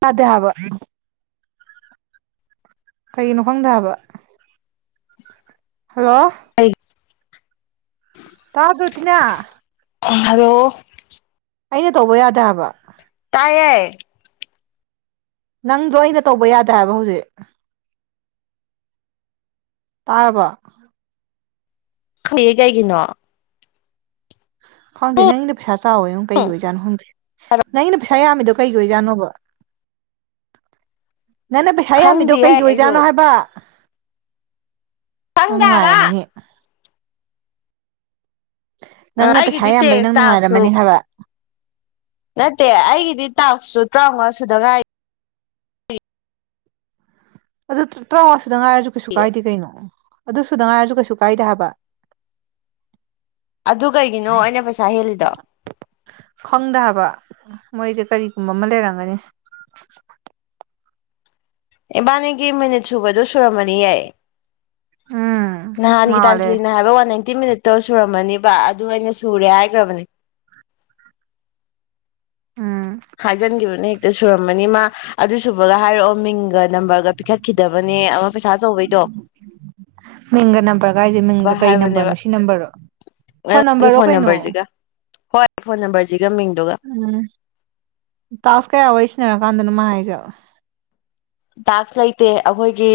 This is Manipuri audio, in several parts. ꯄꯗꯦ ꯍꯥꯕ ꯀꯩꯒꯤꯅꯣ ꯈꯪꯗꯦ ꯍꯥꯏꯕ ꯍꯜꯂꯣ [unintelligible] ꯑꯩ ꯇꯥꯗ꯭ꯔꯣ ꯇꯤꯅꯥ [unintelligible] ꯍꯜꯂꯣ ꯑꯩꯅ ꯇꯧꯕ ꯌꯥꯗꯦ ꯍꯥꯏꯕ ꯇꯥꯏꯌꯦ ꯅꯪꯗꯣ ꯑꯩꯅ ꯇꯧꯕ ꯌꯥꯗꯦ ꯍꯥꯏꯕ ꯍꯧꯖꯤꯛ ꯇꯥꯔꯕꯣ ꯈꯩꯗꯦ ꯀꯩꯒꯤꯅꯣ ꯈꯪꯗꯦ ꯅꯪꯒꯤꯅ ꯄꯩꯁꯥ ꯆꯥꯎꯋꯤꯉꯣ ꯀꯩꯒꯤ ꯑꯣꯏꯖꯥꯠꯅꯣ ꯈꯪꯗꯦ ꯅꯪꯒꯤꯅ ꯄꯩꯁꯥ ꯌꯥꯝꯃꯤꯗꯣ ꯀꯩꯒꯤ ꯑꯣꯏꯖꯥꯠ ꯅꯣꯕ ꯅꯪꯅ ꯄꯩꯁꯥ ꯌꯥꯝꯃꯤꯗꯣ ꯈꯪꯗꯤꯌꯦ ꯀꯩꯒꯤ ꯑꯩꯁꯨ ꯑꯣꯏꯖꯥꯠꯅꯣ ꯍꯥꯏꯕ ꯅꯪ ꯈꯪꯗꯦ ꯍꯥꯏꯕ ꯅꯨꯡꯉꯥꯏꯔꯝꯃꯅꯤ ꯑ ꯅꯪꯅ ꯄꯩꯁꯥ ꯑꯩꯒꯤꯗꯤ ꯌꯥꯝꯕꯩ ꯇꯦꯛ ꯅꯪ ꯇꯥꯛꯁꯨ ꯅꯨꯡꯉꯥꯏꯔꯝꯃꯅꯤ ꯍꯥꯏꯕ ꯅꯠꯇꯦ ꯑꯩꯒꯤꯗꯤ ꯇꯥꯛꯁꯨ ꯇꯔꯥꯎꯉꯥ ꯁꯨꯗ ꯉꯥꯏꯔꯤ ꯑꯗꯨ ꯇꯔꯥꯎꯉꯥꯁꯨꯗ ꯉꯥꯏꯔꯁꯨ ꯀꯩꯁꯨ ꯀꯥꯏꯗꯦ ꯀꯩꯅꯣ ꯑꯗꯨꯁꯨꯗ ꯉꯥꯏꯔꯁꯨ ꯀꯩꯁꯨ ꯀꯥꯏꯗꯦ ꯍꯥꯏꯕ ꯑꯗꯨ ꯀꯩꯒꯤꯅꯣ ꯑꯩꯅ ꯄꯩꯁꯥ ꯍꯦꯜꯂꯤꯗꯣ ꯈꯪꯗꯦ ꯍꯥꯏꯕ ꯃꯣꯏꯁꯦ ꯀꯔꯤꯒꯨꯝꯕ ꯑꯃ ꯂꯩꯔꯝꯒꯅꯤ ꯏꯕꯥꯅꯤꯒꯤ ꯃꯤꯅꯤꯠ ꯁꯨꯕꯗꯣ ꯁꯨꯔꯝꯃꯅꯤ ꯌꯦ ꯎꯝ ꯅꯥꯍꯟꯒꯤ ꯃꯥꯜꯂꯦ ꯇꯥꯟꯁꯂꯤꯟꯅ ꯍꯥꯏꯕ ꯋꯥꯟꯅꯥꯟ ꯐꯤꯐꯇꯤ ꯃꯤꯅꯤꯠꯇꯣ ꯁꯨꯔꯝꯃꯅꯤꯕ ꯑꯗꯨ ꯑꯩꯅ ꯁꯨꯔꯦ ꯍꯥꯏꯒꯔꯕꯅꯦ ꯎꯝ ꯍꯥꯏꯖꯤꯟꯒꯤꯕꯅꯤ ꯍꯦꯛꯇ ꯁꯨꯔꯃꯅꯤ ꯃꯥ ꯑꯗꯨ ꯁꯨꯕꯒ ꯍꯥꯏꯔꯛꯑꯣ ꯃꯤꯡ ꯒ ꯅꯝꯕꯔꯒ ꯄꯤꯈꯠꯈꯤꯗꯕꯅꯦ ꯑꯃ ꯄꯩꯁꯥ ꯑꯆꯧꯕꯩꯗꯣ ꯃꯤꯡꯒ ꯅꯝꯕꯔꯒ ꯀꯥꯏꯗꯩ ꯃꯤꯡꯒ ꯀꯩ ꯍꯥꯏꯕꯅꯦꯕ ꯅꯝꯕꯔꯅꯣ ꯁꯤ ꯅꯝꯕꯔꯔꯣ ꯐꯣꯟ ꯅꯪꯒꯤ ꯅꯝꯕꯔꯔꯣ ꯀꯩꯅꯣ ꯅꯝꯕꯔꯁꯤꯒ ꯍꯣꯏ ꯐꯣꯟ ꯅꯝꯕꯔꯁꯤꯒ ꯃꯤꯡꯗꯨꯒ ꯎꯝ ꯇꯥꯁꯛ ꯀꯌꯥ ꯋꯥꯔꯤ ꯁꯥꯅꯔꯀꯥꯟꯗꯅꯣ ꯃꯥ ꯍꯥꯏꯁꯦ ꯇꯥꯛꯁ ꯂꯩꯇꯦ ꯑꯩꯈꯣꯏꯒꯤ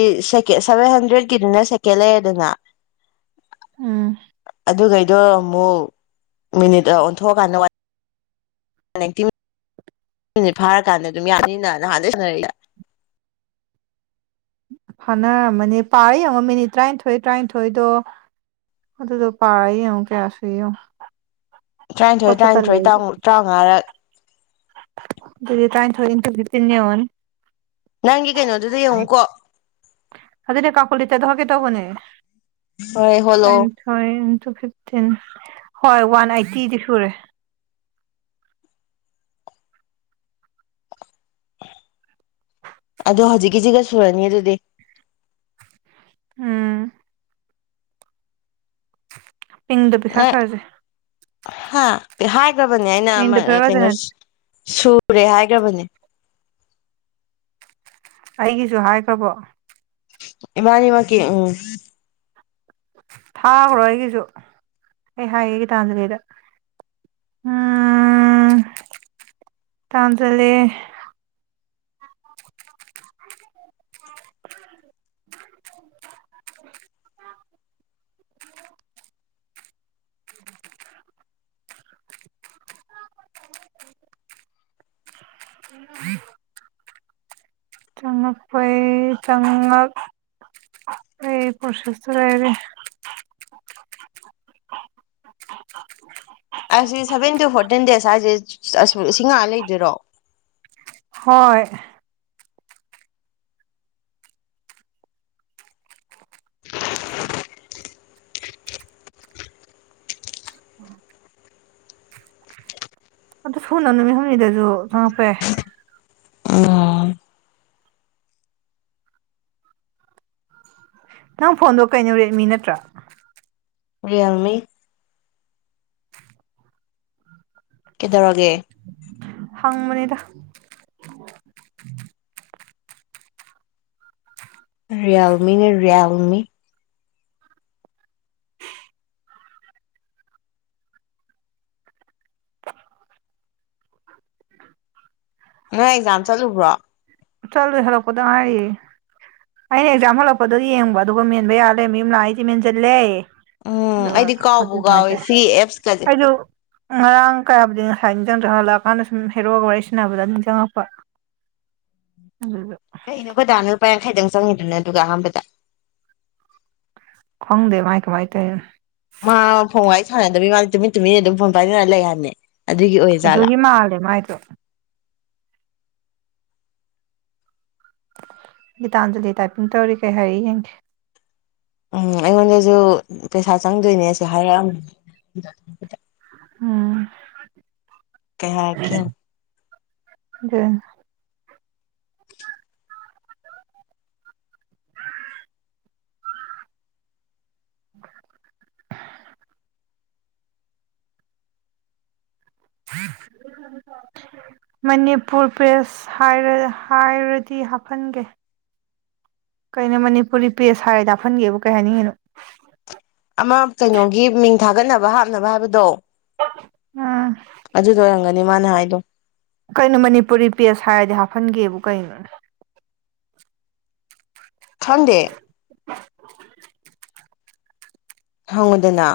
ꯁꯦꯚꯦꯟ ꯍꯟꯗ꯭ꯔꯦꯗꯀꯤꯗꯨꯅ ꯁꯦꯀꯦꯟ ꯂꯩꯔꯦꯗꯅ ꯎꯝ ꯑꯗꯨꯈꯩꯗꯣ ꯑꯃꯨꯛ ꯃꯤꯅꯤꯠ ꯑꯣꯟꯊꯣꯛꯑꯀꯥꯟꯗ [unintelligible] ꯃꯤꯅꯠ ꯐꯥꯔꯀꯥꯟꯗ ꯑꯗꯨꯝ ꯌꯥꯅꯤꯅ ꯅꯍꯥꯟꯗꯒꯤ ꯁꯥꯟꯅꯔꯛꯏꯁꯦ ꯐꯥꯟꯅꯔꯝꯃꯅꯦ ꯄꯥꯔ ꯌꯦꯡꯉꯣ ꯃꯤꯅꯤꯠ ꯇꯔꯥꯅꯤꯊꯣꯏ ꯇꯔꯥꯅꯤꯊꯣꯏꯗꯣ ꯑꯗꯨꯗꯣ ꯄꯥꯔ ꯌꯦꯡꯉꯣ ꯀꯌꯥ ꯁꯨꯏ ꯌꯦꯡꯉꯣ ꯇꯔꯥꯅꯤꯊꯣꯏ ꯍꯣꯠꯄ ꯇꯜꯂꯦ ꯇꯔꯥꯅꯤꯊꯣꯏ ꯑꯩꯖꯨ ꯇꯔꯥꯃꯉꯥ ꯔꯛ ꯑꯗꯨꯗꯤ ꯇ꯭ꯔꯥꯏ ꯊꯣꯏ ꯅꯟꯇꯨ ꯐꯤꯐꯇꯤꯟ ꯌꯦꯉꯣꯅꯦ ꯅꯪꯒꯤ ꯀꯩꯅꯣꯗꯨꯗ ꯌꯦꯡꯉꯨ ꯀꯣꯛ ꯑꯗꯨꯗꯤ ꯀꯥꯜꯀꯨꯂꯦꯇꯔꯗ ꯍꯣꯠꯀꯦ ꯇꯧꯕꯅꯦ ꯍꯣꯏ ꯍꯣꯂꯑꯣ [unintelligible] ꯏꯟꯇꯨ ꯐꯤꯞꯇꯤꯟ ꯍꯣꯏ ꯋꯥꯟ ꯑꯥꯏꯇꯤꯗꯤ ꯁꯨꯔꯦ ꯑꯗꯣ ꯍꯧꯖꯤꯛꯀꯤꯁꯤꯒ ꯁꯨꯔꯅꯤ ꯑꯗꯨꯗꯤ ꯎꯝ ꯏꯪꯗ ꯑꯦ ꯄꯤꯈꯠꯈ꯭ꯔꯁꯦ ꯍꯥ ꯍꯥꯏꯈ꯭ꯔꯕꯅꯦ ꯑꯩꯅ ꯑꯃ ꯃꯤꯡꯗꯣ ꯄꯤꯈꯠꯈ꯭ꯔꯁꯦ ꯀꯩꯅꯣ ꯅꯠ ꯁꯨꯔꯦ ꯍꯥꯏꯒ꯭ꯔꯕꯅꯤ ꯑꯩꯒꯤꯁꯨ ꯍꯥꯏꯈ꯭ꯔꯕꯣ ꯏꯕꯥꯅꯤ ꯃꯛꯀꯤ ꯎꯝ ꯊꯥꯒ꯭ꯔꯣ ꯑꯩꯒꯤꯁꯨ ꯑꯩ ꯍꯥꯏꯒꯦ ꯒꯤꯇꯥꯟꯖꯂꯤꯗ ꯎꯝ ꯇꯥꯟꯊꯂꯦ [inaudible] ꯆꯉꯛꯄꯩ ꯆꯉꯛ ꯑꯩ ꯄ꯭ꯔꯣꯁꯦꯁꯇ ꯂꯩꯔꯤ ꯑꯩꯁꯤ ꯁꯚꯦꯟ ꯇꯨ ꯐꯣꯔꯇꯤꯟ ꯗꯦꯖ ꯍꯥꯏꯁꯤ ꯑꯥ ꯁꯤ ꯉꯥꯢꯔ ꯂꯩꯗꯣꯏꯔꯣ ꯍꯣꯏ ꯑꯗꯨ ꯁꯨꯅ ꯅꯨꯃꯤꯠ ꯍꯨꯝꯅꯤꯗꯁꯨ ꯆꯪꯉꯛꯄ ꯌꯥꯢ ꯎꯝ ꯅꯪ ꯐꯣꯟꯗꯣ ꯀꯩꯅꯣ ꯔꯦꯗꯃꯤ ꯅꯠꯇ꯭ꯔꯥ ꯔꯦꯜꯃꯤ ꯀꯩꯗꯧꯔꯒꯦ ꯍꯪ ꯕꯅꯤꯗ ꯔꯤꯌꯦꯜꯃꯤ ꯅꯦ ꯔꯤꯌꯦꯜꯃꯤ ꯅꯣꯢ ꯑꯦꯛꯖꯥꯝ ꯆꯠꯂꯨꯕ꯭ꯔꯣ ꯆꯂꯨꯏ ꯍꯜꯂꯛꯄꯗ ꯉꯥꯏꯔꯤ ꯑꯩꯅ ꯑꯦꯛꯖꯥꯝ ꯍꯜꯂꯛꯄꯗꯣ ꯌꯦꯡꯕ ꯑꯗꯨꯒ ꯃꯦꯟꯕ ꯌꯥ ꯂꯩꯔꯝꯃꯦ ꯌꯨꯝ ꯂꯥꯛꯑ ꯑꯩꯗꯤ ꯃꯦꯟꯖꯤꯜꯂꯦ ꯎꯝ ꯑꯗꯨꯒ ꯑꯩꯗꯤ [unintelligible] ꯀꯥꯎꯕꯨ ꯀꯥꯎꯋꯦ ꯁꯤ ꯑꯦꯞꯁꯀꯁꯦ ꯑꯧꯗꯨ ꯉꯔꯥꯡ ꯀꯌꯥꯕꯨꯗꯤ ꯉꯁꯥꯏ ꯅꯤꯡꯖꯤꯡꯗ꯭ꯔꯦ ꯍꯜꯂꯛꯑꯀꯥꯟꯗ ꯁꯨꯝ ꯍꯦꯔꯣꯒ ꯋꯥꯔꯤ ꯁꯟꯅꯕꯗ ꯅꯤꯡꯖꯪꯉꯛꯄ ꯑꯗꯨꯗꯨ ꯀꯩꯅꯣ ꯈꯣꯢ ꯗꯥꯅ ꯂꯄꯥ ꯌꯥꯡꯈꯩꯗꯪ ꯆꯪꯉꯤꯗꯨꯅ ꯑꯗꯨꯒ ꯑꯍꯥꯟꯕꯗ ꯈꯪꯗꯦ ꯃꯥꯥꯏ ꯀꯃꯥꯥꯏ ꯇꯧꯔꯤꯅꯣ ꯃꯥ ꯐꯣꯟ ꯋꯥꯔꯤ ꯁꯥꯟꯅꯗꯕꯤ ꯃꯥꯗꯤ ꯇꯨꯃꯤꯟ ꯇꯨꯃꯤꯟꯅ ꯑꯗꯨꯝ ꯐꯣꯟ ꯄꯥꯏꯅꯔ ꯂꯩ ꯍꯥꯢꯕꯅꯦ ꯑꯗꯨꯒꯤ ꯃꯥꯥꯜꯂꯦ ꯃꯥꯥꯏꯗꯣ ꯒꯤꯇꯥꯟꯖꯜꯂꯤ ꯇꯥꯏꯄꯤꯡ ꯇꯧꯔꯤ ꯀꯩ ꯍꯥꯏꯔꯛꯏ ꯌꯦꯡꯒꯦ ꯎꯝ ꯑꯩꯉꯣꯟꯗꯁꯨ ꯄꯩꯁꯥ ꯆꯪꯗꯣꯏꯅꯦꯁꯨ ꯍꯥꯏꯔꯛꯑꯝꯃꯤ ꯎꯝ ꯀꯩ ꯍꯥꯏꯔꯛꯀꯦ ꯌꯦꯡꯉꯣ ꯑꯗꯨꯅꯤ [inaudible] [inaudible] ꯃꯅꯤꯄꯨꯔ ꯄ꯭ꯔꯦꯁ ꯍꯥꯢꯔ ꯍꯥꯏꯔꯗꯤ ꯍꯥꯞꯍꯟꯒꯦ ꯀꯩꯅꯣ ꯃꯅꯤꯄꯨꯔꯤ ꯄꯦꯖ ꯍꯥꯏꯔꯦ ꯅꯄꯜꯒꯦꯕꯨ ꯀꯩ ꯍꯥꯏꯅꯤꯡꯉꯤꯅꯣ ꯑꯃ ꯀꯩꯅꯣꯒꯤ ꯃꯤꯡ ꯊꯥꯒꯠꯅꯕ ꯍꯥꯞꯅꯕ ꯍꯥꯏꯕꯗꯣ ꯑꯥ ꯑꯗꯨꯗꯣ ꯑꯣꯏꯔꯝꯒꯅꯤ ꯃꯥꯅ ꯍꯥꯏꯗꯣ ꯀꯩꯅꯣ ꯃꯅꯤꯄꯨꯔꯤ ꯄꯦꯁ ꯍꯥꯏꯔꯗꯤ ꯍꯥꯞꯍꯟꯒꯦꯕꯨ ꯀꯩꯅꯣꯅꯦ ꯈꯡꯗꯦ ꯍꯪꯉꯨꯗꯅ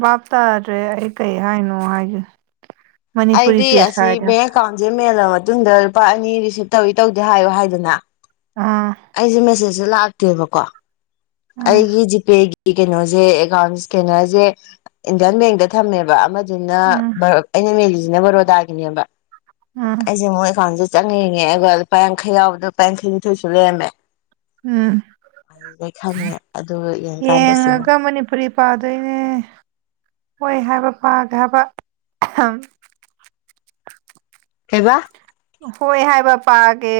ꯚꯥꯞ ꯇꯥꯗ꯭ꯔꯦ ꯑꯩ ꯀꯔꯤ ꯍꯥꯏꯅꯣ ꯍꯥꯏꯒꯦ ꯃꯅꯤꯄꯨꯔꯤ ꯑꯩꯗꯤ ꯄꯦꯁ ꯑꯁꯤ ꯍꯥꯏꯗꯅ ꯕꯦꯡ ꯑꯦꯀꯥꯎꯟꯁꯦ ꯃꯦꯜꯂ ꯃꯇꯨꯡꯗ ꯂꯨꯄꯥ ꯑꯅꯤ ꯔꯤꯁꯤꯞ ꯇꯧꯋꯤ ꯇꯧꯗꯦ ꯍꯥꯏꯌꯨ ꯍꯥꯏꯗꯅ ꯑꯥ ꯑꯩꯁꯤ ꯃꯦꯁꯦꯖ ꯁꯦ ꯂꯥꯛꯇꯦꯕꯀꯣ ꯎꯝ ꯑꯩꯒꯤ ꯖꯤꯄꯦꯒꯤ ꯀꯩꯅꯣꯁꯦ ꯑꯦꯀꯥꯎꯟ ꯏꯁꯀꯦꯅꯔꯁꯦ ꯏꯟꯗꯤꯌꯥꯟ ꯕꯦꯡꯗ ꯊꯝꯃꯦꯕ ꯑꯃ ꯑꯗꯨꯅ ꯎꯝ ꯑꯩꯅ ꯃꯦꯂꯤꯁꯤꯅ ꯕꯔꯣꯗꯥꯒꯤꯅꯦꯕ꯫ ꯎꯝ ꯑꯩꯁꯦ ꯑꯃꯨꯛ ꯑꯦꯀꯥꯎꯟꯁꯦ ꯆꯪꯅꯤꯡꯉꯦ ꯑꯗꯨꯒ ꯂꯨꯄꯥ ꯌꯥꯡꯈꯩ ꯌꯥꯎꯕꯗ ꯂꯨꯄꯥ ꯌꯥꯡꯈꯩꯅꯤꯊꯣꯏꯁꯨ ꯂꯩꯔꯝꯃꯦ꯫ ꯎꯝ [unintelligible] ꯑꯗꯨꯒ ꯌꯦ ꯌꯦꯡꯉꯒ ꯃꯅꯤꯄꯨꯔꯤ ꯄꯥꯗꯣꯏꯅꯦ ꯍꯣꯏ ꯍꯥꯏꯕ ꯄꯥꯒꯦ ꯍꯥꯏꯕ꯫ ꯀꯩꯕꯥ? ꯍꯣꯏ ꯍꯥꯏꯕ ꯄꯥꯒꯦ꯫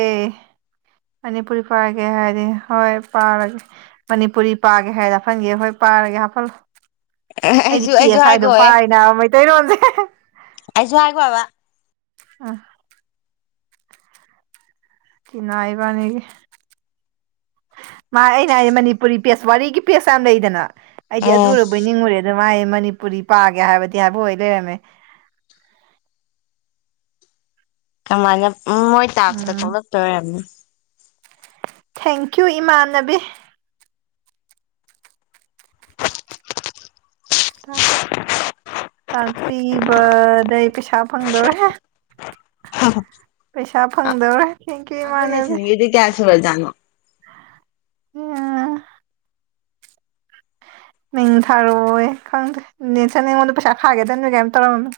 ꯃꯅꯤꯄꯨꯔꯤ ꯄꯥꯔꯒꯦ ꯍꯥꯏꯔꯗꯤ ꯍꯣꯏ ꯄꯥꯔꯒꯦ꯫ ꯃꯅꯤꯄꯨꯔꯤ ꯄꯥꯒꯦ ꯍꯥꯏꯔꯗ ꯍꯥꯐꯟꯒꯦ ꯍꯣꯏ ꯄꯥꯔꯒꯦ ꯍꯥꯞꯐꯜꯂꯣ꯫ ꯑꯩꯗꯤ ꯑꯩꯁꯨ ꯑꯩꯁꯨ ꯄꯦꯁ ꯍꯥꯏꯗꯣ ꯍꯥꯏꯒꯣꯍꯦ ꯄꯥꯏ ꯅꯕ ꯃꯩꯇꯩꯔꯣꯜ ꯖꯦ꯫ ꯑꯁꯨ ꯍꯥꯏ ꯒꯣ ꯍꯥꯏꯕ ꯫ ꯑ ꯇꯤꯅꯥ ꯏꯕꯥꯅꯤꯒꯤ ꯃꯥ ꯑꯩꯅ ꯍꯥꯏ ꯃꯅꯤꯄꯨꯔꯤ ꯄꯦꯖ ꯋꯥꯔꯤꯒꯤ ꯄꯦꯖ ꯌꯥꯝ ꯂꯩꯗꯅ ꯑꯩꯗꯤ ꯑꯦ ꯑꯗꯨꯔꯕꯣꯏ ꯅꯤꯡꯉꯨꯔꯦ ꯑꯗꯨ ꯃꯥꯥꯏ ꯃꯅꯤꯄꯨꯔꯤ ꯄꯥꯒꯦ ꯍꯥꯏꯕꯗꯤ ꯍꯥꯏꯕꯍ ꯑꯣꯏ ꯂꯩꯔꯝꯃꯦ꯫ ꯀꯃꯥꯏꯅ ꯎ ꯃꯣꯏ ꯇꯥꯛꯁꯇ ꯎꯝ ꯊꯣꯛꯂꯛꯇꯣꯏ ꯑꯣꯏꯔꯝꯅꯤ꯫ ꯊꯦꯡꯀ꯭ꯌꯨ ꯏꯃꯥꯟꯅꯕꯤ꯫ ꯇꯥꯛꯄꯤꯕꯗꯩ ꯄꯩꯁꯥ ꯐꯪꯗꯧꯔꯦ ꯍꯦ ꯄꯩꯁꯥ ꯐꯪꯗꯧꯔꯦ ꯊꯦꯡꯀ꯭ꯌꯨ ꯑꯩꯈꯣꯏ ꯏꯃꯥꯟꯅꯕꯤ꯫ ꯅꯦꯁꯟꯒꯤꯗꯤ [unintelligible] [unintelligible] ꯃꯤꯡ ꯊꯥꯔꯣ ꯑꯣꯌꯦ ꯈꯪꯗ꯭ꯔꯦ ꯅꯦꯜꯁꯟ ꯑꯩꯉꯣꯟꯗ ꯄꯩꯁꯥ ꯈꯥꯏꯒꯗꯝꯅꯤ ꯀꯥꯏ ꯇꯧꯔꯝꯃꯤ꯫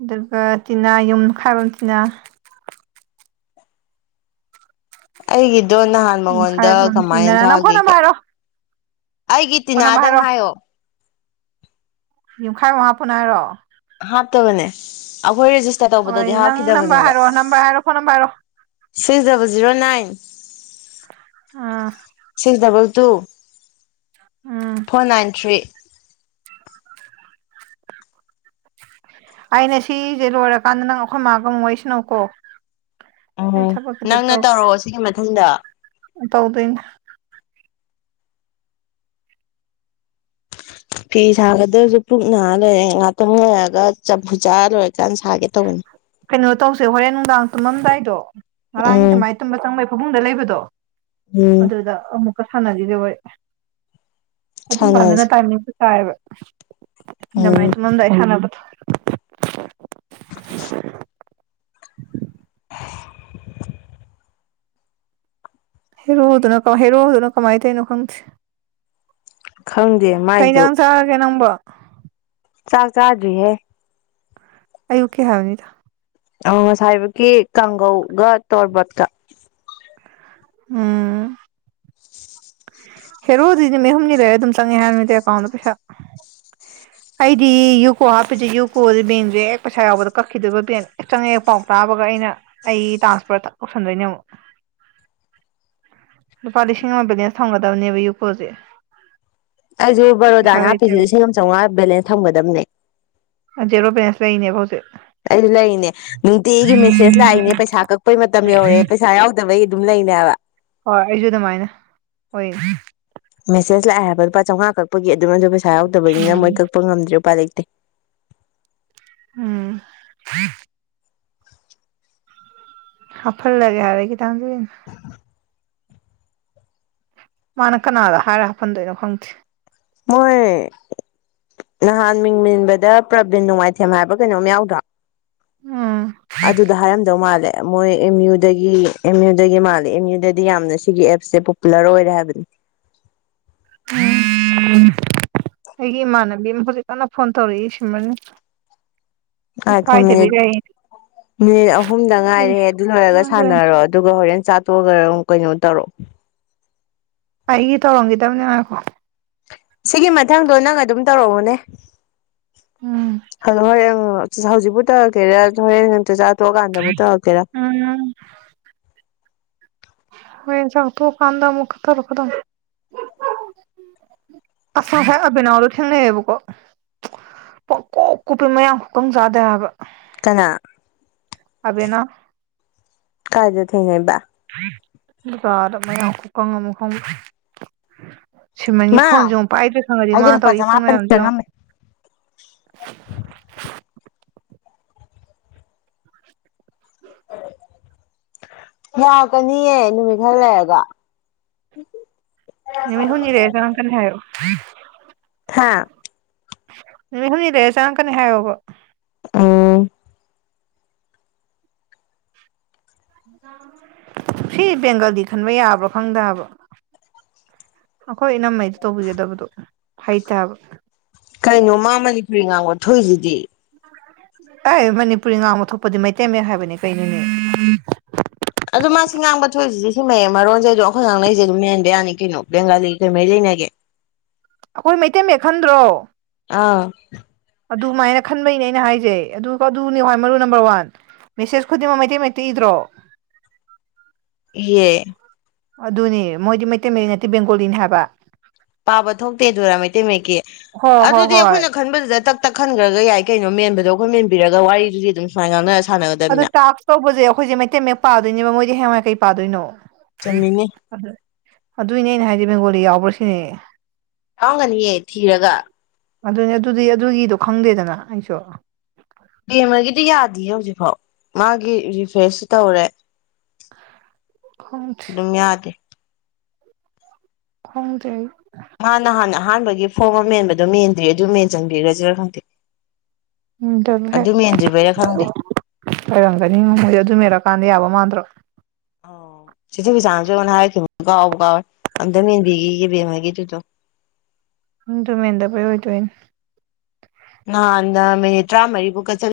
ꯑꯗꯨꯒ ꯇꯤꯅꯥ ꯌꯨꯝꯈꯥꯏꯕꯝ ꯇꯤꯅꯥ ꯑꯩꯒꯤꯗꯣ ꯅꯍꯥꯟ ꯃꯉꯣꯟꯗ ꯌꯨꯝꯈꯥꯏꯕꯝ ꯀꯃꯥꯏ ꯇꯤꯅꯥ ꯅꯪ ꯐꯣꯟ ꯊꯥꯒꯤꯒꯦ? ꯅꯝꯕꯔ ꯍꯥꯏꯔꯣ ꯑꯩꯒꯤ ꯐꯣꯟ ꯅꯝꯕꯔ ꯇꯤꯅꯥꯗꯪ ꯍꯥꯏꯔꯣ ꯍꯥꯏꯌꯣ꯫ ꯌꯨꯝꯈꯥꯏꯕꯝ ꯍꯥꯞꯄꯨꯅꯨ ꯍꯥꯏꯔꯣ? ꯍꯥꯞꯇꯕꯅꯦ ꯑꯈꯣꯏ ꯔꯦꯖꯤꯁꯇꯔ ꯍꯣꯏ ꯇꯧꯕꯗꯗꯤ ꯅꯪ ꯅꯝꯕꯔ ꯍꯥꯞꯈꯤꯗꯕꯅꯦꯕ꯫ ꯍꯥꯏꯔꯣ ꯅꯝꯕꯔ ꯍꯥꯏꯔꯣ ꯐꯣꯟ ꯅꯝꯕꯔ ꯍꯥꯏꯔꯣ ꯁꯤꯛꯁ ꯗꯕꯜ ꯖꯤꯔꯣ ꯅꯥꯏꯟ ꯑꯥ six double two um four nine three ꯑꯩꯅ ꯁꯤꯖꯦ ꯂꯣꯏꯔꯀꯥꯟꯗ ꯅꯪ ꯑꯈꯣꯏ ꯃꯥꯒ ꯃꯨꯛ ꯋꯥꯔꯤ ꯁꯥꯅꯧꯀꯣ꯫ ꯎꯝ ꯅꯪꯅ ꯇꯧꯔꯛꯑꯣ ꯁꯤꯒꯤ ꯃꯊꯪꯗ꯫ ꯇꯧꯗꯣꯏꯅꯤ ꯐꯤ ꯁꯥꯒꯗꯕꯁꯨ ꯄꯨꯛ ꯅꯥꯔꯦ ꯂꯩꯔꯦ ꯉꯍꯥꯛꯇꯪ ꯂꯩꯔꯒ ꯆꯝꯐꯨꯠ ꯆꯥ ꯂꯣꯏꯔꯀꯥꯟꯗ ꯁꯥꯒꯦ ꯇꯧꯕꯅꯤ꯫ ꯀꯩꯅꯣ ꯇꯧꯁꯦ ꯍꯣꯔꯦꯟ ꯅꯨꯡꯗꯥꯡ ꯇꯨꯝꯃꯝꯗꯥꯏꯗꯣ ꯉꯔꯥꯡꯒꯤ ꯎꯝ ꯑꯗꯨꯃꯥꯏꯅ ꯇꯨꯝꯕ ꯆꯪꯕꯩ ꯐꯃꯨꯡꯗ ꯂꯩꯕꯗꯣ ꯎꯝ ꯑꯗꯨꯗ ꯑꯃꯨꯛꯀ ꯁꯥꯟꯅꯈꯤꯁꯦ ꯍꯣꯏ ꯑꯗꯨꯝ ꯀꯥꯟꯗꯅ ꯁꯥꯟꯅꯁꯦ ꯇꯥꯏꯃꯤꯡ ꯇꯥꯏꯑꯕ ꯑꯗꯨꯃꯥꯏꯅ ꯎꯝ ꯇꯨꯝꯃꯝꯗꯥꯏ ꯁꯥꯟꯅꯕ ꯍꯦꯔꯣꯗꯨꯅ ꯀꯃꯥꯏ ꯍꯦꯔꯣꯗꯨꯅ ꯀꯃꯥꯏꯅ ꯇꯧꯔꯤꯅꯣ ꯈꯪꯗꯦ꯫ ꯈꯪꯗꯦ ꯃꯥꯏꯁꯨ ꯀꯩꯖꯥꯡ ꯆꯥꯔꯒꯦ ꯅꯪꯕꯣ? ꯆꯥꯛ ꯆꯥꯗ꯭ꯔꯤ ꯍꯦ ꯑꯌꯨꯛꯀꯤ ꯍꯥꯏꯕꯅꯤꯗ ꯑ ꯉꯁꯥꯏꯕꯨꯒꯤ ꯀꯥꯡꯒꯧꯒ ꯇꯣꯔꯕꯤꯠꯀ꯫ ꯎꯝ ꯍꯦꯔꯣꯗꯤ ꯅꯨꯃꯤꯠ ꯍꯨꯝꯅꯤ ꯂꯩꯔ ꯑꯗꯨꯝ ꯆꯪꯉꯦ ꯍꯥꯏꯅꯤꯗ ꯑꯦꯀꯥꯎꯟꯗ ꯄꯩꯁꯥ꯫ [inaudible] ꯑꯩꯗꯤ ꯌꯨꯀꯣ ꯍꯥꯞꯄꯤꯖꯦ ꯌꯨꯀꯣꯖꯦ ꯕꯦꯡꯖꯦ ꯍꯦꯛ ꯄꯩꯁꯥ ꯌꯥꯎꯕꯗ ꯀꯛꯈꯤꯗꯣꯏꯕ ꯕꯦꯡ ꯍꯦꯛ ꯆꯡꯉꯛꯑꯦ ꯄꯥꯎ ꯇꯥꯕꯒ ꯑꯩꯅ ꯑꯩ ꯇ꯭ꯔꯥꯟꯁꯄꯣꯔꯠꯇ ꯊꯕꯛ ꯇꯧꯁꯟꯗꯣꯏꯅꯦ ꯑꯃꯨꯛ꯫ [inaudible] ꯂꯨꯄꯥ ꯂꯤꯁꯤꯡ ꯑꯃ ꯕꯦꯂꯦꯟꯁ ꯊꯝꯒꯗꯕꯅꯦꯕ ꯌꯨꯀꯣꯁꯦ ꯑꯩꯁꯨ ꯕꯔꯣꯗꯥꯏ ꯄꯩꯁꯥ ꯍꯥꯞꯄꯤꯁꯦ ꯂꯩꯇꯦꯕ ꯂꯤꯁꯤꯡ ꯑꯃ ꯆꯧꯉꯥ ꯕꯦꯂꯦꯟꯁ ꯊꯝꯒꯗꯕꯅꯦ ꯑꯟ ꯖꯦꯔꯣ ꯕꯦꯂꯦꯟꯁ ꯂꯩꯅꯦꯕ ꯍꯧꯖꯤꯛ ꯑꯩꯗꯤ ꯂꯩꯔꯤꯅꯦ ꯅꯨꯡꯇꯤꯒꯤ ꯃꯦꯁꯦꯖ ꯂꯥꯛꯏꯅꯦ ꯄꯩꯁꯥ ꯀꯛꯄꯩ ꯃꯇꯝ ꯌꯧꯔꯦ ꯄꯩꯁꯥ ꯌꯥꯎ ꯗꯕꯩ ꯑꯗꯨꯝ ꯂꯩꯅꯦꯕ ꯍꯣꯏ ꯑꯩꯁꯨ ꯑꯗꯨꯃꯥꯏꯅ ꯍꯣꯏ ꯃꯦꯁꯦ ꯂꯥꯛꯑꯦ ꯍꯥꯏꯕ ꯂꯨꯄꯥ ꯆꯝꯉꯥ ꯀꯄ ꯑꯗꯨꯗ ꯄꯩꯁ ꯌꯥꯗꯕꯅ ꯃꯣꯏ ꯀꯛꯄ ꯉꯝꯗ꯭ꯔꯦ ꯂꯨꯄꯥ ꯂꯩꯇꯦ ꯎꯝ ꯍꯥꯞꯐꯍꯜꯂꯒꯦ [unintelligible] ꯃꯥꯅ ꯀꯅꯥꯗ ꯍꯥꯏꯔꯒ ꯍꯥꯞꯐꯟꯗꯣꯏꯅꯣ ꯈꯪꯗꯦ ꯃꯣꯏ ꯅꯍꯥꯟ ꯃꯤꯡ ꯃꯦꯟꯕꯗ ꯄ꯭ꯔꯕꯤꯟ ꯅꯣꯡꯃꯥꯏꯊꯦꯝ ꯍꯥꯏꯕ꯭ꯔ ꯀꯩꯅꯣꯝ ꯌꯥꯎꯗ꯭ꯔꯣ ꯎꯝ ꯑꯗꯨꯗ ꯍꯥꯏꯔꯝꯗꯧ ꯃꯥꯜꯂꯦ ꯃꯣꯏ ꯑꯦꯝ ꯌꯨꯗꯒꯤ ꯑꯦꯝ ꯌꯨꯗꯒꯤ ꯃꯥꯜꯂꯦ ꯑꯦꯝ ꯌꯨꯗꯗꯤ ꯌꯥꯝꯅ ꯁꯤꯒꯤ ꯑꯦꯞꯁꯦ ꯄꯣꯄꯨꯂꯔ ꯑꯣꯏꯔꯦ ꯍꯥꯏꯕꯅꯤ [inaudible] ꯑꯩꯒꯤ ꯏꯃꯥꯟꯅꯕꯤ ꯑꯃ ꯍꯧꯖꯤꯛ ꯀꯟꯅ ꯐꯣꯟ ꯇꯧꯔꯛꯏ ꯁꯤꯃꯅꯤ ꯑꯈꯣ ꯃꯤꯅꯤꯠ ꯃꯤꯅꯤꯠ ꯑꯍꯨꯝꯗ ꯉꯥꯏꯔꯦ ꯑꯗꯨ ꯂꯣꯏꯔꯒ ꯁꯥꯟꯅꯔꯣ ꯑꯗꯨꯒ ꯍꯣꯔꯦꯟ ꯆꯥꯊꯣꯛꯑꯒ ꯀꯩꯅꯣ ꯇꯧꯔꯛꯑꯣ ꯑꯩꯒꯤ ꯇꯧꯔꯝꯒꯤꯗꯕꯅꯦ ꯉꯥꯏꯈꯣ ꯁꯤꯒꯤ ꯃꯊꯪꯗꯣ ꯅꯪ ꯑꯗꯨꯝ ꯇꯧꯔꯛꯎꯅꯦ ꯎꯝ [unintelligible] ꯍꯧꯖꯤꯛꯄꯨ ꯇꯧꯔꯛꯀꯦꯔꯥ ꯍꯣꯔꯦꯟ ꯅꯪ ꯆꯆꯥꯥ ꯇꯣꯛꯑꯀꯥꯟꯗꯕꯨ ꯇꯧꯔꯛꯀꯦꯔꯥ [unintelligible] ꯍꯣꯔꯦꯟ ꯆꯥꯛ ꯇꯣꯛꯀꯥꯟꯗ ꯑꯃꯨꯛꯀ ꯇꯧꯔꯛꯀꯗꯕꯅꯤ ꯑꯁ ꯉꯁꯥꯏ ꯑꯕꯤꯅꯥꯎꯗꯣ ꯊꯦꯡꯅꯩꯌꯦꯕꯀꯣ ꯄꯪ ꯀꯨꯞ ꯀꯨꯞꯄꯦ ꯃꯌꯥꯡ ꯈꯨꯀꯪ ꯆꯥꯗꯦ ꯍꯥꯏꯕ ꯀꯅꯥ ꯑꯕꯦꯅꯥ ꯀꯥꯏꯗ ꯊꯦꯡꯅꯩꯕ [unintelligible] ꯃꯌꯥꯡ ꯈꯨꯀꯪ ꯑꯃ ꯈꯪ ꯁꯤꯃꯟꯒꯤ ꯐꯣꯟꯁꯨ ꯃꯥ ꯑꯃꯨꯛ ꯄꯥꯏꯗ꯭ꯔꯦ ꯈꯪꯉꯗꯤ ꯑꯩꯗꯤ ꯃꯥ ꯂꯨꯄꯥ ꯇꯧꯔꯤꯛꯒꯤ ꯐꯣꯟ ꯆꯃꯥꯄꯟ ꯃꯌꯥꯝꯁꯨ ꯆꯪꯉꯝꯃꯦ ꯌꯥꯔꯛꯀꯅꯤꯌꯦ ꯅꯨꯃꯤꯠ ꯈꯔ ꯂꯩꯔꯒ ꯃꯤ ꯍꯨꯝꯅꯤ ꯂꯩꯔ ꯆꯪꯉꯛꯀꯅꯤ ꯍꯥꯏꯌꯣ ꯍꯥ ꯅꯨꯃꯤꯠ ꯍꯨꯝꯅꯤ ꯂꯩꯔ ꯆꯪꯉꯛꯀꯅꯤ ꯍꯥꯏꯌꯣꯕ ꯎꯝ ꯁꯤ ꯕꯦꯡꯒꯜꯗꯤ ꯈꯟꯕ ꯌꯥꯕ꯭ꯔꯥ ꯈꯪꯗꯕ ꯑꯩꯈꯣꯏ ꯏꯅꯝꯃꯩꯗꯨ ꯇꯧꯕꯤꯒꯗꯕꯗꯣ ꯍꯩꯇꯦ ꯍꯥꯏꯕ ꯀꯩꯅꯣ ꯃꯥ ꯃꯅꯤꯄꯨꯔꯤ ꯉꯥꯡꯕ ꯊꯣꯛꯏꯗꯨꯗꯤ ꯑꯥꯏ ꯃꯅꯤꯄꯨꯔꯤ ꯉꯥꯡꯕ ꯊꯣꯛꯄꯗꯤ ꯃꯩꯇꯩ ꯃꯌꯦꯛ ꯍꯥꯏꯕꯅꯤ ꯀꯩꯅꯣꯅꯦ ꯑꯗꯣ ꯃꯥ ꯁꯤ ꯉꯥꯡꯕ ꯊꯣꯛꯣꯏꯔꯤꯁꯤꯁꯦ ꯁꯤ ꯃꯌꯥꯝ ꯃꯔꯣꯟꯁꯦ ꯑꯗꯨꯝ ꯑꯩꯈꯣꯏ ꯉꯥꯡꯅꯩꯁꯦ ꯑꯗꯨꯝ ꯃꯦꯟꯕ ꯌꯥꯅꯤ ꯀꯩꯅꯣ ꯕꯦꯡꯒꯥꯂꯤꯒ ꯀꯩꯃꯔꯤ ꯂꯩꯅꯒꯦ ꯑꯩꯈꯣꯏ ꯃꯩꯇꯩ ꯃꯌꯦꯛ ꯈꯟꯗ꯭ꯔꯣ ꯑꯥ ꯑꯗꯨꯃꯥꯏꯅ ꯈꯟꯕꯩꯅꯦ ꯑꯩꯅ ꯍꯥꯏꯖꯦ ꯑꯗꯨ ꯑꯗꯨꯅꯦ ꯈꯋꯥꯏ ꯃꯔꯨ ꯅꯝꯕꯔ ꯋꯥꯟ ꯃꯦꯁꯦꯖ ꯈꯨꯗꯤꯃꯛ ꯃꯩꯇꯩꯩ ꯃꯌꯦꯛꯇ ꯏꯗ꯭ꯔꯣ ꯏꯌꯦ ꯑꯗꯨꯅꯦ ꯃꯣꯏꯗꯤ ꯃꯩꯇꯩ ꯃꯌꯦꯛ ꯅꯠꯇꯦ ꯕꯦꯡꯒꯣꯂꯤꯅꯤ ꯍꯥꯏꯕ ꯄꯥꯕ ꯊꯣꯛꯇꯦ ꯑꯗꯨꯔꯥ ꯃꯩꯇꯩ ꯃꯌꯦꯛꯀꯤ ꯍꯣꯏ ꯍꯣꯏ ꯑꯗꯨꯗꯤ ꯍꯣꯏ ꯑꯩꯈꯣꯏꯅ ꯈꯟꯕꯗꯨꯗ ꯇꯛ ꯇꯛ ꯈꯟꯈ꯭ꯔꯒ ꯌꯥꯏ ꯀꯩꯅꯣ ꯃꯦꯟꯕꯗꯣ ꯑꯩꯈꯣꯏ ꯃꯦꯟꯕꯤꯔꯒ ꯋꯥꯔꯤꯗꯨꯗꯤ ꯑꯗꯨꯝ ꯁꯨꯃꯥꯏꯅ ꯉꯥꯡꯅꯔ ꯑꯗꯨ ꯁꯥꯟꯅꯒꯗꯕꯅꯤꯅ ꯇꯥꯛꯁ ꯇꯧꯕꯁꯦ ꯑꯩꯈꯣꯏꯁꯦ ꯃꯩꯇꯩ ꯃꯌꯦꯛ ꯄꯥꯗꯣꯏꯅꯦꯕ ꯃꯣꯏꯗꯤ ꯍꯦꯡꯋꯥꯏ ꯀꯩ ꯄꯥꯗꯣꯏꯅꯣ ꯆꯨꯝꯃꯤꯅꯦ ꯑꯗ ꯑꯗꯨꯏꯅꯦ ꯑꯩꯅ ꯍꯥꯏꯗꯤ ꯕꯦꯡꯒꯣꯂꯤ ꯌꯥꯎꯕ꯭ꯔꯥꯁꯤꯅꯦ ꯌꯥꯎꯒꯅꯤꯌꯦ ꯊꯤꯔꯒ ꯑꯗꯨꯅꯤ ꯑꯗꯨꯗꯤ ꯑꯗꯨꯒꯤꯗꯣ ꯈꯪꯗꯦꯗꯅ ꯑꯩꯁꯨ ꯀꯦꯝꯃꯒꯤꯗꯤ ꯌꯥꯗꯦꯌꯦ ꯍꯧꯖꯤꯛꯐꯥꯎ ꯃꯥꯒꯤ ꯔꯤꯐ꯭ꯔꯦꯁꯁꯨ ꯇꯧꯔꯦ ꯈꯪ ꯑꯗꯨꯝ ꯌꯥꯗꯦ ꯈꯣꯡꯗꯦ ꯃꯥꯅ ꯅꯍꯥꯟ ꯑꯍꯥꯟꯕꯒꯤ ꯐꯣꯔꯝ ꯑꯃ ꯃꯦꯟꯕꯗꯣ ꯃꯦꯟꯗ꯭ꯔꯤ ꯑꯗꯨꯝ ꯃꯦꯟꯖꯟꯕꯤꯔꯖꯤꯔ ꯈꯪꯗꯦ ꯑꯗꯨ ꯃꯦꯟꯗ꯭ꯔꯤꯕꯩꯔꯥ ꯈꯪꯗꯦ ꯑꯣꯏꯔꯝꯒꯅꯤ ꯃꯣꯢꯗꯣ ꯑꯗꯨꯝ ꯃꯦꯜꯂꯀꯥꯟꯗ ꯌꯥꯕ ꯃꯥꯟꯗ꯭ꯔꯣ ꯑꯣ [unintelligible] ꯀꯥꯎꯕ ꯀꯥꯎꯋꯦ ꯑꯝꯇꯪ ꯌꯦꯡꯕꯤꯈꯤꯒꯦ ꯕꯦꯝꯃꯒꯤꯖꯤꯖꯨ ꯎꯝ ꯗꯨ ꯃꯦꯟꯗꯕꯩ ꯑꯣꯏꯗꯣꯏꯅꯤ ꯅꯍꯥꯟꯗ ꯃꯤꯅꯤꯠ ꯇꯔꯥꯃꯔꯤꯕꯨꯀꯥ ꯀꯠꯂꯤ